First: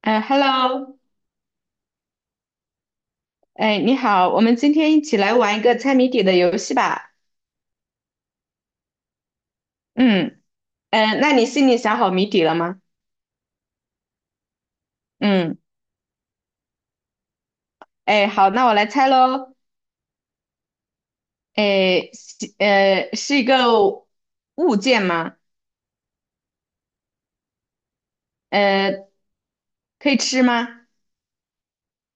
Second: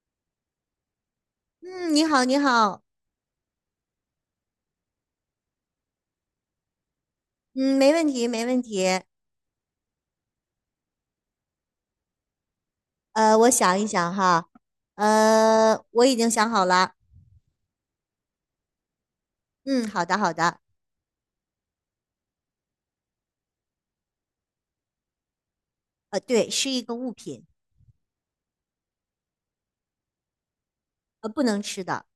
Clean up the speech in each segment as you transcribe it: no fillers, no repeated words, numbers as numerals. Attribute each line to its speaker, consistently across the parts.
Speaker 1: 哎，Hello，
Speaker 2: 嗯，你好，你好，
Speaker 1: 哎，你好，我们今天一起来玩一个猜谜底的游戏吧。
Speaker 2: 嗯，没问题，没问题。
Speaker 1: 嗯，嗯，那你心里想好谜底了吗？
Speaker 2: 我想一想哈，
Speaker 1: 嗯，
Speaker 2: 我已经想好了。
Speaker 1: 哎，好，那我来猜喽。
Speaker 2: 嗯，好的，好的。
Speaker 1: 哎，是一个物件吗？
Speaker 2: 对，是一个物品，
Speaker 1: 呃，可以吃吗？
Speaker 2: 不能吃的。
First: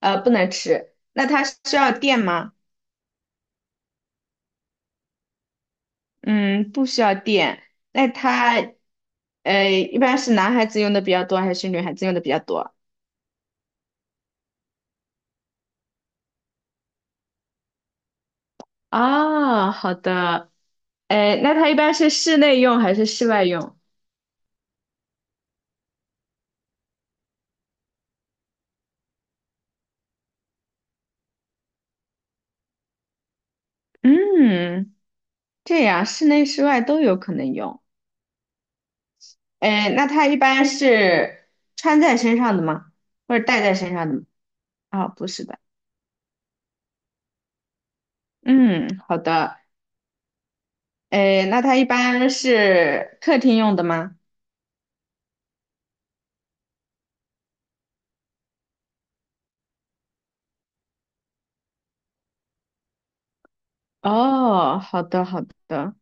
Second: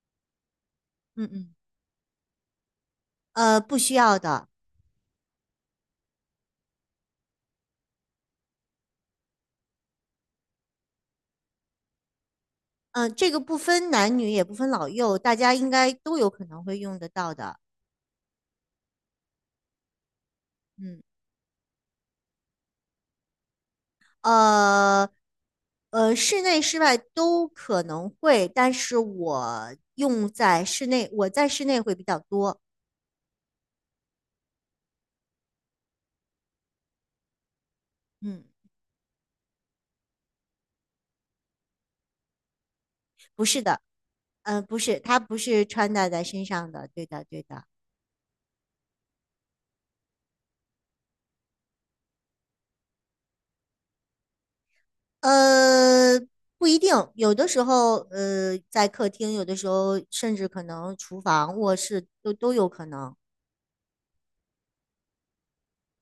Speaker 1: 呃，不能吃。那
Speaker 2: 嗯
Speaker 1: 它
Speaker 2: 嗯，
Speaker 1: 需要电吗？
Speaker 2: 不需要的。
Speaker 1: 嗯，不需要电。那它一般是男孩子用的比较多，还是女孩子用的比较多？
Speaker 2: 嗯、这个不分男女，也不分老幼，大家应该都有可能会用得到的。
Speaker 1: 哦，好的。
Speaker 2: 嗯，
Speaker 1: 哎，那它一般是室内用还是室外用？
Speaker 2: 呃，室内、室外都可能会，但是我用在室内，会比较多。
Speaker 1: 嗯，这样室内室外都有可能用。
Speaker 2: 嗯。
Speaker 1: 哎，那它一般是穿在身上的吗？或
Speaker 2: 不
Speaker 1: 者戴
Speaker 2: 是
Speaker 1: 在
Speaker 2: 的，
Speaker 1: 身上的
Speaker 2: 不
Speaker 1: 哦，
Speaker 2: 是，
Speaker 1: 啊
Speaker 2: 它
Speaker 1: 不
Speaker 2: 不
Speaker 1: 是的。
Speaker 2: 是穿戴在身上的，对的，对的。
Speaker 1: 嗯，好的。哎，那它一般是客厅用的吗？
Speaker 2: 呃，不一定，有的时候，在客厅，有的时候甚至可能厨房、卧室都有可能。
Speaker 1: 哦，好的，好的。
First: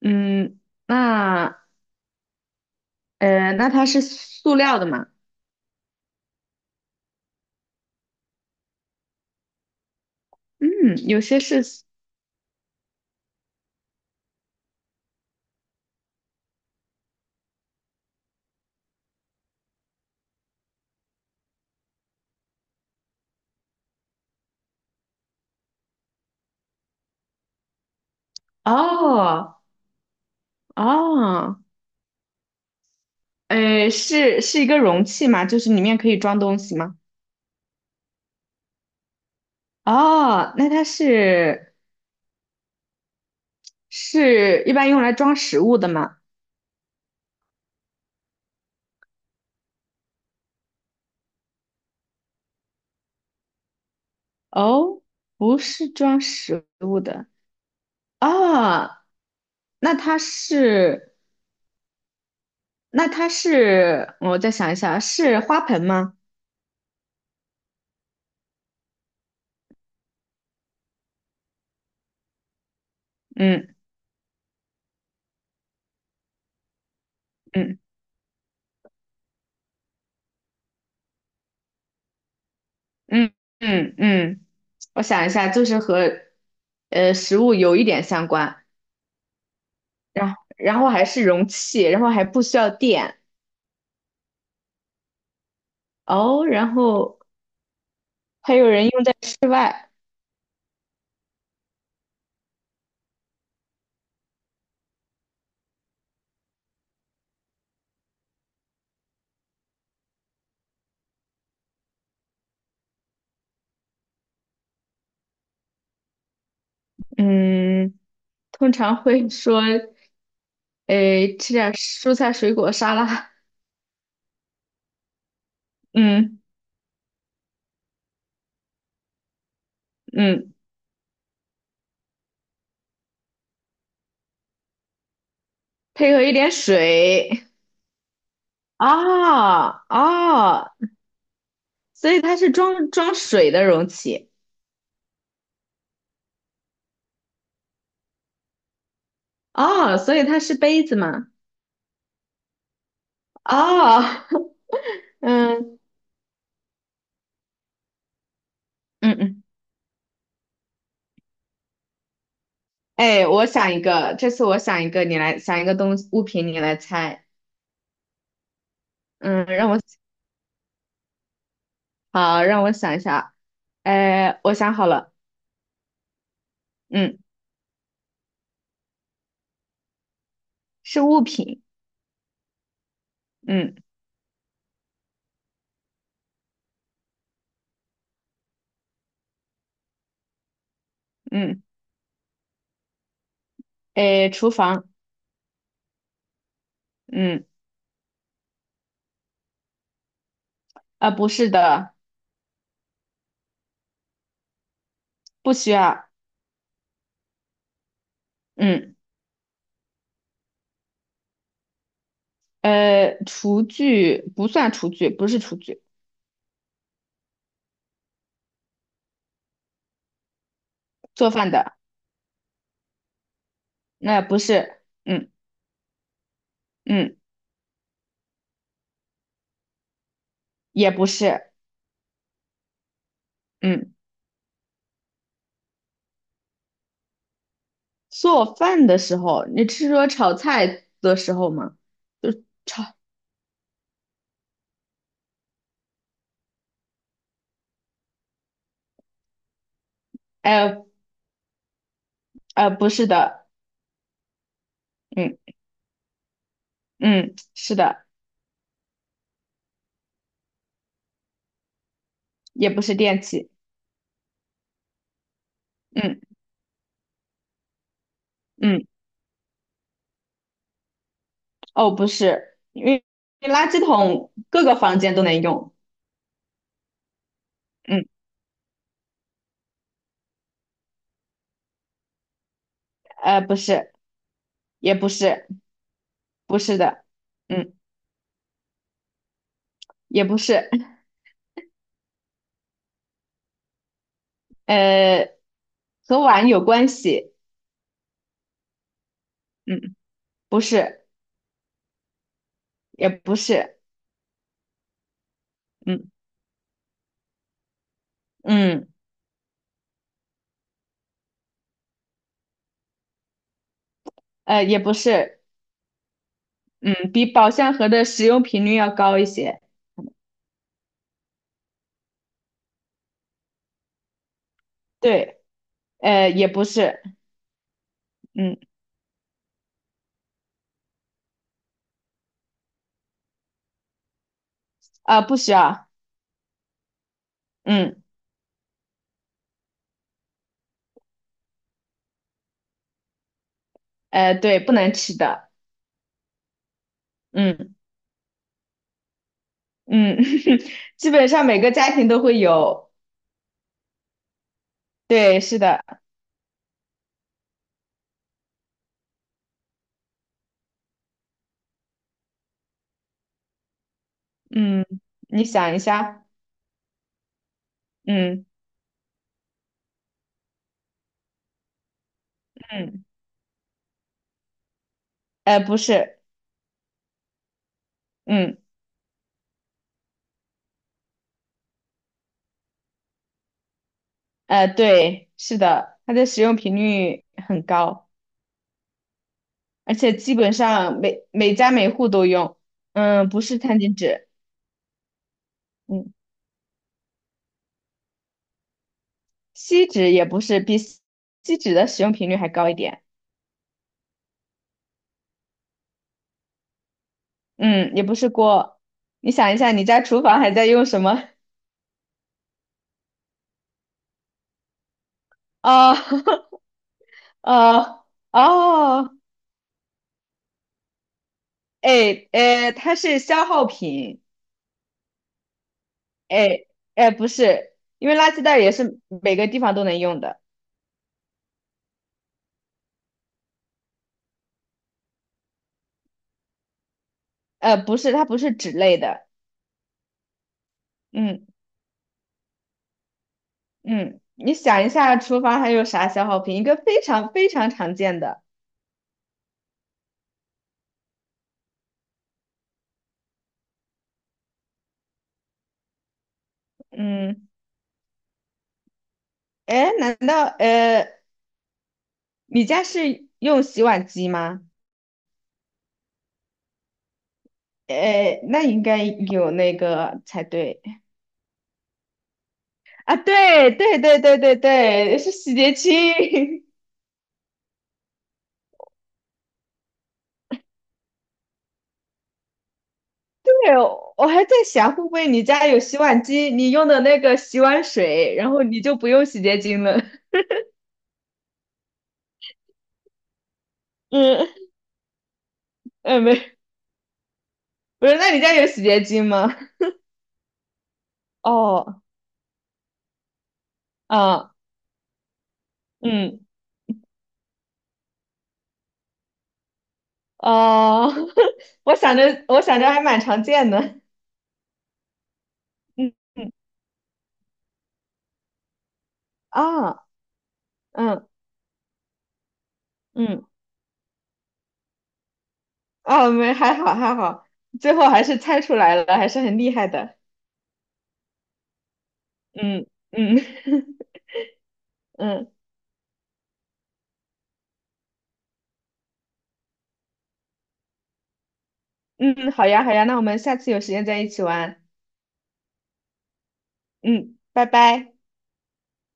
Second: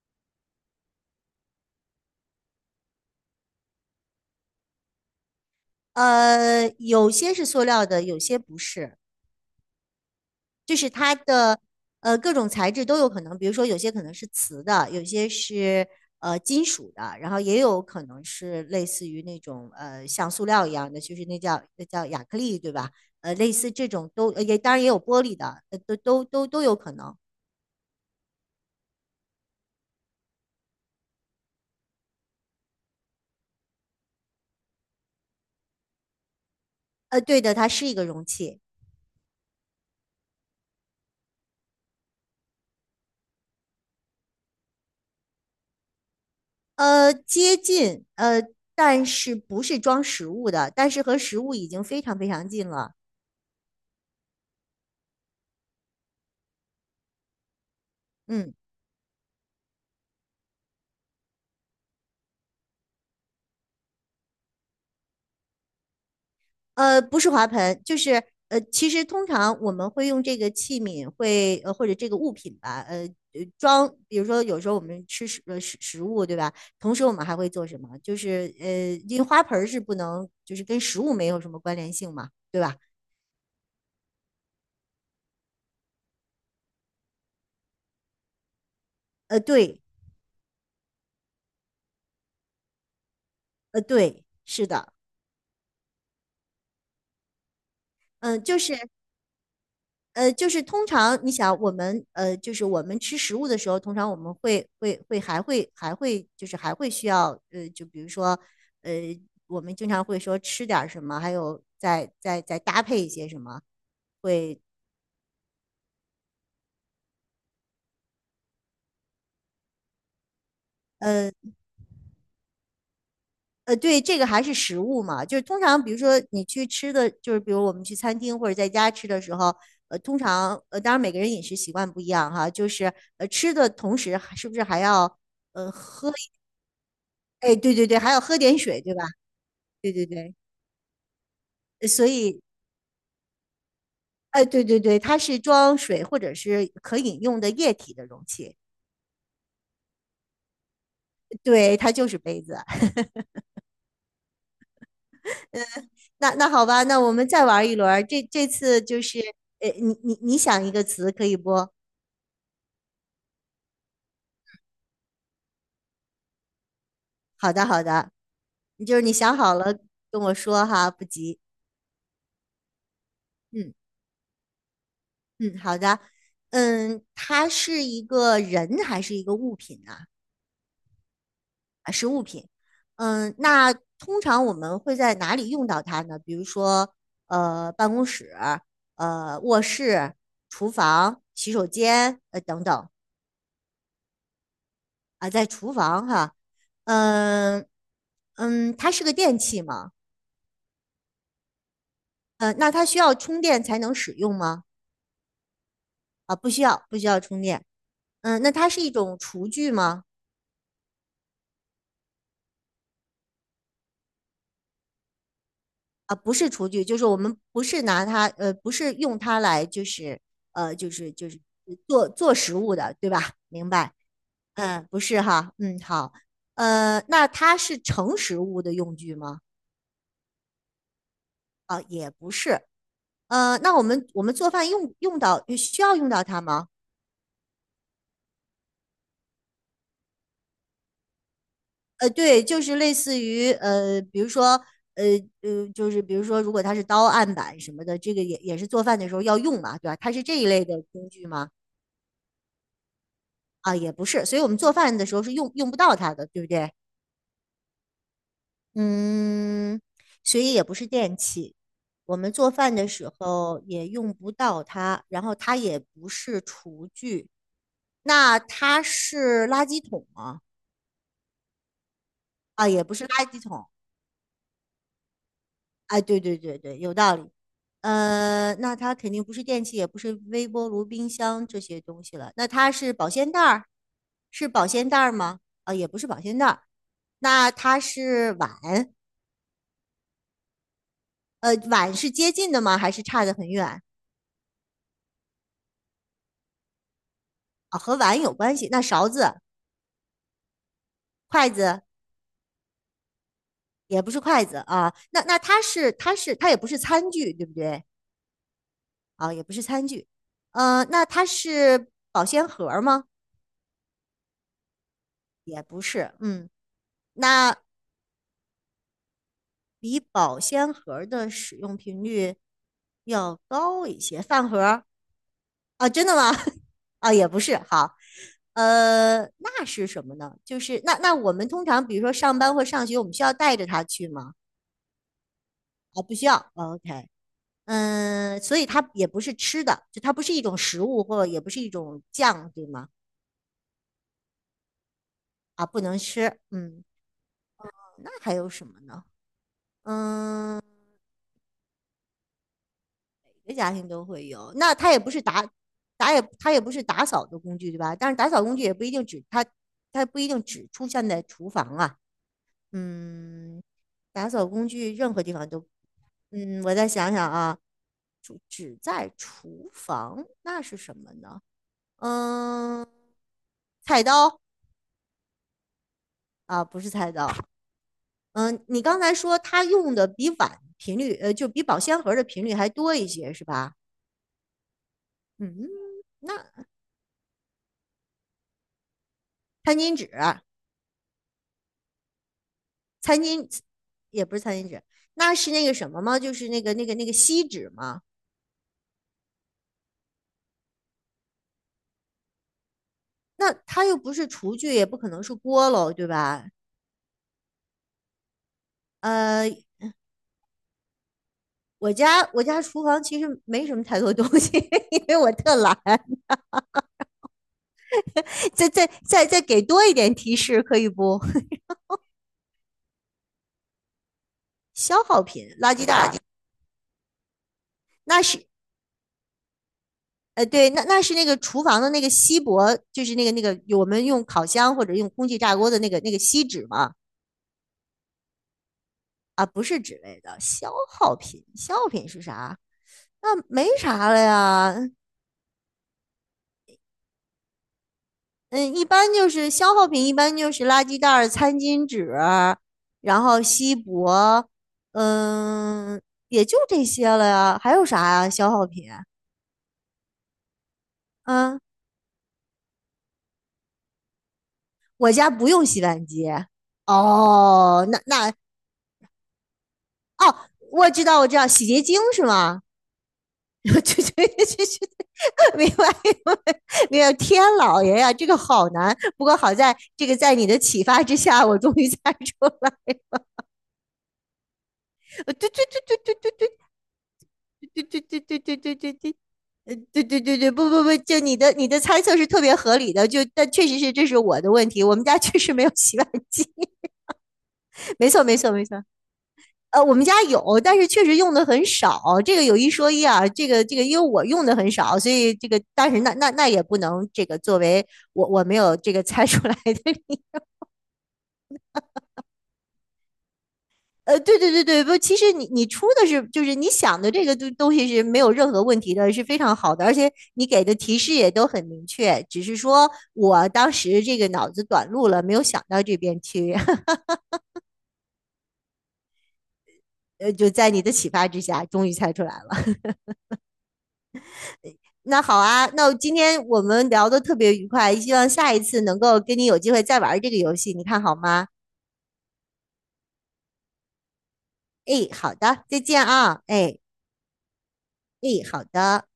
Speaker 1: 嗯，那那它是塑料的吗？
Speaker 2: 有些是塑料的，有些不是。
Speaker 1: 嗯，
Speaker 2: 就是它
Speaker 1: 有些
Speaker 2: 的
Speaker 1: 是塑
Speaker 2: 呃各种材质都有可能，比如说有些可能是瓷的，有些是金属的，然后也有可能是类似于那种像塑料一样的，就是那叫亚克力，对吧？类似这种都也当然也有玻璃的，呃都有可能。
Speaker 1: 哦哦，是一个容器吗？就是里面可以装东西吗？
Speaker 2: 对的，它是一个容器。
Speaker 1: 哦，那它是一般用来装食物的吗？
Speaker 2: 呃接近,但是不是装食物的，但是和食物已经非常非常近了。
Speaker 1: 哦，不是装食物的
Speaker 2: 嗯。
Speaker 1: 啊，那它是，那它是，我再想一下，是花盆吗？
Speaker 2: 不是花盆，其实通常我们会用这个器皿会，或者这个物品吧，
Speaker 1: 嗯
Speaker 2: 装，比如说有时候我们吃食物对吧？同时我们还会做什
Speaker 1: 嗯
Speaker 2: 么？因为花盆儿是不能就是跟食物没有什么关联性嘛，对吧？
Speaker 1: 嗯嗯嗯，我想一下，就是和食物有一点相关，
Speaker 2: 对。
Speaker 1: 然后还是容器，然后还不需要电
Speaker 2: 是的。
Speaker 1: 哦，然后
Speaker 2: 嗯、
Speaker 1: 还
Speaker 2: 就
Speaker 1: 有
Speaker 2: 是
Speaker 1: 人用在室外，
Speaker 2: 就是通常你想我们就是我们吃食物的时候，通常我们会会会还会还会就是还会需要就比如说呃，我们经常会说吃点儿什么，还有再搭配一些什么，会。
Speaker 1: 嗯，通常会说。
Speaker 2: 呃
Speaker 1: 诶，吃点蔬菜水果沙拉，
Speaker 2: 对，这个还是食物嘛，就是通常比 如说
Speaker 1: 嗯
Speaker 2: 你去吃的，就是比如我们去餐厅或者在家吃的时候。通
Speaker 1: 嗯
Speaker 2: 常当然每个人饮食习惯不一样哈，就是吃的同时还是不是还要喝。
Speaker 1: 配合一点水。
Speaker 2: 哎，对对对，还要喝点水，对吧？
Speaker 1: 啊
Speaker 2: 对对对。
Speaker 1: 啊，
Speaker 2: 呃所
Speaker 1: 所以它
Speaker 2: 以，
Speaker 1: 是装水的容器。
Speaker 2: 哎，对对对，它是装水或者是可饮用的液体的容器。
Speaker 1: 哦，所以它是杯子嘛？
Speaker 2: 对，它就是杯子。
Speaker 1: 哦，嗯，
Speaker 2: 那那好吧，那我们再玩一轮儿，这这次就
Speaker 1: 嗯
Speaker 2: 是，
Speaker 1: 嗯，
Speaker 2: 你想一个词可以不？
Speaker 1: 哎，我想一个，这次我想一个，你来想一个东西物品，你来猜。
Speaker 2: 好的好的，你就是你想
Speaker 1: 嗯，
Speaker 2: 好
Speaker 1: 让
Speaker 2: 了
Speaker 1: 我
Speaker 2: 跟我说哈，不急。
Speaker 1: 好，让我想一下。
Speaker 2: 嗯
Speaker 1: 哎，我想好了，
Speaker 2: 嗯，好的。嗯，
Speaker 1: 嗯
Speaker 2: 它是一个人还是一个物品呢？
Speaker 1: 是物品。
Speaker 2: 啊，是物品。嗯，那
Speaker 1: 嗯
Speaker 2: 通常我们会在哪里用到它呢？比如说，办公室、卧室、厨房、洗
Speaker 1: 嗯
Speaker 2: 手间，等等。
Speaker 1: 哎，厨房。
Speaker 2: 啊，在厨房哈。
Speaker 1: 嗯，
Speaker 2: 嗯嗯，它是个电器吗？
Speaker 1: 啊，不是的，
Speaker 2: 那它需要充电才能使用吗？
Speaker 1: 不需要。
Speaker 2: 啊，不需要，不需要充电。嗯，那它是一
Speaker 1: 嗯，
Speaker 2: 种厨具吗？
Speaker 1: 厨具不算厨具，不是厨具，
Speaker 2: 啊，不是厨具，就是我们不是拿它，不是用它来，就是呃，就是就
Speaker 1: 做
Speaker 2: 是
Speaker 1: 饭的
Speaker 2: 做食物的，对吧？明白？
Speaker 1: 那不是，
Speaker 2: 嗯，不是
Speaker 1: 嗯
Speaker 2: 哈，嗯，好。
Speaker 1: 嗯，
Speaker 2: 那它是盛食物的用具吗？
Speaker 1: 也不是，
Speaker 2: 啊、也不是。那我
Speaker 1: 嗯，
Speaker 2: 们我们做饭用用到需要用到它吗？
Speaker 1: 做饭的时候，你是说炒菜的时候吗？就
Speaker 2: 对，就是类
Speaker 1: 炒，
Speaker 2: 似于比如说呃就是比如说，如果它是刀案板什么的，这个也是做饭的时候要用嘛，对吧？它是这一类的
Speaker 1: 呃
Speaker 2: 工具吗？
Speaker 1: 不是的，
Speaker 2: 啊，也不是，所以我们做饭的时候
Speaker 1: 嗯
Speaker 2: 是用不到它的，对不对？
Speaker 1: 嗯，是的，
Speaker 2: 嗯，所以也不是电器，我们做
Speaker 1: 也
Speaker 2: 饭
Speaker 1: 不
Speaker 2: 的
Speaker 1: 是
Speaker 2: 时
Speaker 1: 电器，
Speaker 2: 候也用不到它，然后它也不
Speaker 1: 嗯
Speaker 2: 是厨具。那它
Speaker 1: 嗯，
Speaker 2: 是垃圾桶吗？
Speaker 1: 哦，不是，
Speaker 2: 啊，也
Speaker 1: 因
Speaker 2: 不
Speaker 1: 为
Speaker 2: 是垃圾桶。
Speaker 1: 垃圾桶各个房间都能用，
Speaker 2: 哎，对对对对，有道理。
Speaker 1: 嗯
Speaker 2: 那它肯定不是电器，也不是微波炉、冰箱这些东西了。那它是保鲜袋
Speaker 1: 不
Speaker 2: 儿，
Speaker 1: 是，
Speaker 2: 是保鲜
Speaker 1: 也
Speaker 2: 袋
Speaker 1: 不
Speaker 2: 儿吗？
Speaker 1: 是，
Speaker 2: 啊，也不是保鲜袋
Speaker 1: 不
Speaker 2: 儿。
Speaker 1: 是的，
Speaker 2: 那
Speaker 1: 嗯，
Speaker 2: 它是碗。
Speaker 1: 也不是。
Speaker 2: 碗是接近的吗？还是差得很远？
Speaker 1: 呃，和碗有关系，
Speaker 2: 啊？和碗有关系。那勺子、
Speaker 1: 嗯不是，
Speaker 2: 筷子？
Speaker 1: 也不是，
Speaker 2: 也不是筷子啊。那那它是
Speaker 1: 嗯，
Speaker 2: 它是它也不是餐具，对不对？
Speaker 1: 嗯，
Speaker 2: 啊，也不是餐具。那它是保鲜盒儿吗？
Speaker 1: 呃，也不是，
Speaker 2: 也不是。嗯，
Speaker 1: 嗯，比宝
Speaker 2: 那
Speaker 1: 相盒的使用频率要高一些，
Speaker 2: 比保鲜盒儿的使用频率要高一些。饭盒儿？
Speaker 1: 对，
Speaker 2: 啊，真的
Speaker 1: 呃，
Speaker 2: 吗？
Speaker 1: 也 不是，
Speaker 2: 啊，也不是。好，
Speaker 1: 嗯，
Speaker 2: 那是什么呢？就是那那我们通常比如说上班或上学，我们需要带着它去吗？
Speaker 1: 啊、不需要，
Speaker 2: 啊，不需要。哦 OK,
Speaker 1: 嗯，
Speaker 2: 嗯，所以它也不是吃的，就它不是一种食物，或也不是一种酱，对吗？
Speaker 1: 呃，对，不能吃的，
Speaker 2: 啊，不能吃。嗯，
Speaker 1: 嗯
Speaker 2: 那还有什么呢？
Speaker 1: 嗯，
Speaker 2: 嗯，
Speaker 1: 基本上每个家庭都会有，
Speaker 2: 每个家庭都会有。那它也不是
Speaker 1: 对，
Speaker 2: 打
Speaker 1: 是的，
Speaker 2: 打也它也不是打扫的工具，对吧？但是打扫工具也不一定只它，它不一定只出现在厨房啊。嗯，打扫工
Speaker 1: 嗯，
Speaker 2: 具任何地
Speaker 1: 你
Speaker 2: 方都。
Speaker 1: 想一下，
Speaker 2: 嗯，我再想想啊，只
Speaker 1: 嗯
Speaker 2: 只在厨房，那是什么呢？嗯，
Speaker 1: 嗯，
Speaker 2: 菜刀？
Speaker 1: 呃，不是，
Speaker 2: 啊，不是菜刀。
Speaker 1: 嗯，
Speaker 2: 嗯，你刚才说他用的比碗频率，就比保鲜盒的频率还多一些，是吧？
Speaker 1: 呃，对，是
Speaker 2: 嗯，
Speaker 1: 的，它的使
Speaker 2: 那
Speaker 1: 用频率很高。
Speaker 2: 餐巾
Speaker 1: 而
Speaker 2: 纸、
Speaker 1: 且基本上每家每户都用，
Speaker 2: 餐
Speaker 1: 嗯，不
Speaker 2: 巾？
Speaker 1: 是餐巾
Speaker 2: 也
Speaker 1: 纸，
Speaker 2: 不是餐巾纸。那是那个什么
Speaker 1: 嗯，
Speaker 2: 吗？就是那个锡纸吗？
Speaker 1: 锡纸也不是，锡纸的使用频率还高一点，
Speaker 2: 那它又不是厨具，也不可能是锅喽，对吧？
Speaker 1: 嗯，也不是锅。你
Speaker 2: 呃，
Speaker 1: 想一下，你家厨房还在用什么？
Speaker 2: 我家厨房其实没什么太多东西，因为我特懒。
Speaker 1: 哦，哦，
Speaker 2: 再再
Speaker 1: 哦，
Speaker 2: 再再给多一点提示，可以不？
Speaker 1: 哎，哎，它是消耗品，
Speaker 2: 消耗品、垃圾袋，
Speaker 1: 哎，哎，不是，因为
Speaker 2: 那
Speaker 1: 垃圾
Speaker 2: 是
Speaker 1: 袋也是每个地方都能用的，
Speaker 2: 对，那那是那个厨房的那个锡箔，就是那个我们用烤箱或者用空气炸锅的那个锡纸嘛。
Speaker 1: 呃，不是，它不是纸类的，
Speaker 2: 啊，不是纸类的消耗品，
Speaker 1: 嗯
Speaker 2: 消耗品是啥？那没啥了
Speaker 1: 嗯，你
Speaker 2: 呀。
Speaker 1: 想一下，厨房还有啥消耗品？一个非常常见的。
Speaker 2: 嗯，一般就是消耗品，一般就是垃圾袋儿、餐巾纸，然后锡箔。嗯，也就这些了
Speaker 1: 嗯，
Speaker 2: 呀，还有啥呀？消耗品。
Speaker 1: 哎，难道
Speaker 2: 嗯，
Speaker 1: 你家是用洗碗机吗？
Speaker 2: 我家不用洗碗机。哦，那那？
Speaker 1: 哎，那应该有那个才
Speaker 2: 哦，
Speaker 1: 对
Speaker 2: 我知道，我知道，洗洁精是吗？
Speaker 1: 啊！对
Speaker 2: 就
Speaker 1: 对
Speaker 2: 就
Speaker 1: 对对对
Speaker 2: 就就，
Speaker 1: 对，是洗
Speaker 2: 明
Speaker 1: 洁
Speaker 2: 白明白
Speaker 1: 精。
Speaker 2: 明白，天老爷呀，这个好难。不过好在这个在你的启发之下，我终于猜出来。
Speaker 1: 对，我还在想，会不会
Speaker 2: 呃
Speaker 1: 你
Speaker 2: 对对
Speaker 1: 家有
Speaker 2: 对对
Speaker 1: 洗
Speaker 2: 对
Speaker 1: 碗
Speaker 2: 对
Speaker 1: 机，
Speaker 2: 对
Speaker 1: 你用的那个洗
Speaker 2: 对
Speaker 1: 碗
Speaker 2: 对对
Speaker 1: 水，然
Speaker 2: 对
Speaker 1: 后
Speaker 2: 对
Speaker 1: 你
Speaker 2: 对
Speaker 1: 就不
Speaker 2: 对，
Speaker 1: 用洗洁
Speaker 2: 呃
Speaker 1: 精了？
Speaker 2: 对对对对不不不，就你的猜测是特别合理的，就但确实是这 是我的
Speaker 1: 嗯，
Speaker 2: 问题，我们家确实没有洗碗
Speaker 1: 哎，
Speaker 2: 机。
Speaker 1: 没，不
Speaker 2: 没
Speaker 1: 是，
Speaker 2: 错
Speaker 1: 那
Speaker 2: 没
Speaker 1: 你
Speaker 2: 错
Speaker 1: 家
Speaker 2: 没
Speaker 1: 有
Speaker 2: 错。
Speaker 1: 洗洁精吗？
Speaker 2: 我们家有，但是确实用的很少。
Speaker 1: 哦，
Speaker 2: 这个有一说一啊，因为我用的
Speaker 1: 啊，
Speaker 2: 很少，所以这个，但是那那
Speaker 1: 嗯，
Speaker 2: 那也不能这个作为我没有这个猜出来的。
Speaker 1: 哦，我想着，我想着还蛮常见的。
Speaker 2: 对对对对，不，其实你出 的
Speaker 1: 嗯
Speaker 2: 是就
Speaker 1: 嗯
Speaker 2: 是你想的这个东西是没有任何问题的，是非常好的，而
Speaker 1: 啊，
Speaker 2: 且你给的提示也
Speaker 1: 嗯
Speaker 2: 都很明确，只是说
Speaker 1: 嗯。
Speaker 2: 我当时这个脑子短路了，没有想到这边
Speaker 1: 啊，没，
Speaker 2: 去。
Speaker 1: 还好还好，最后还是猜出来了，还是很厉害的。
Speaker 2: 就在你的启发之下，终于猜出来了。
Speaker 1: 嗯嗯
Speaker 2: 那好
Speaker 1: 嗯
Speaker 2: 啊，那今天我们聊的特别愉快，希望下一次能够跟你有机会再玩这个游戏，你看好吗？
Speaker 1: 嗯，好呀好呀，那我们下次有时间再一起玩。
Speaker 2: 哎，好的，再见啊，哎
Speaker 1: 嗯，拜拜。
Speaker 2: 哎，好的。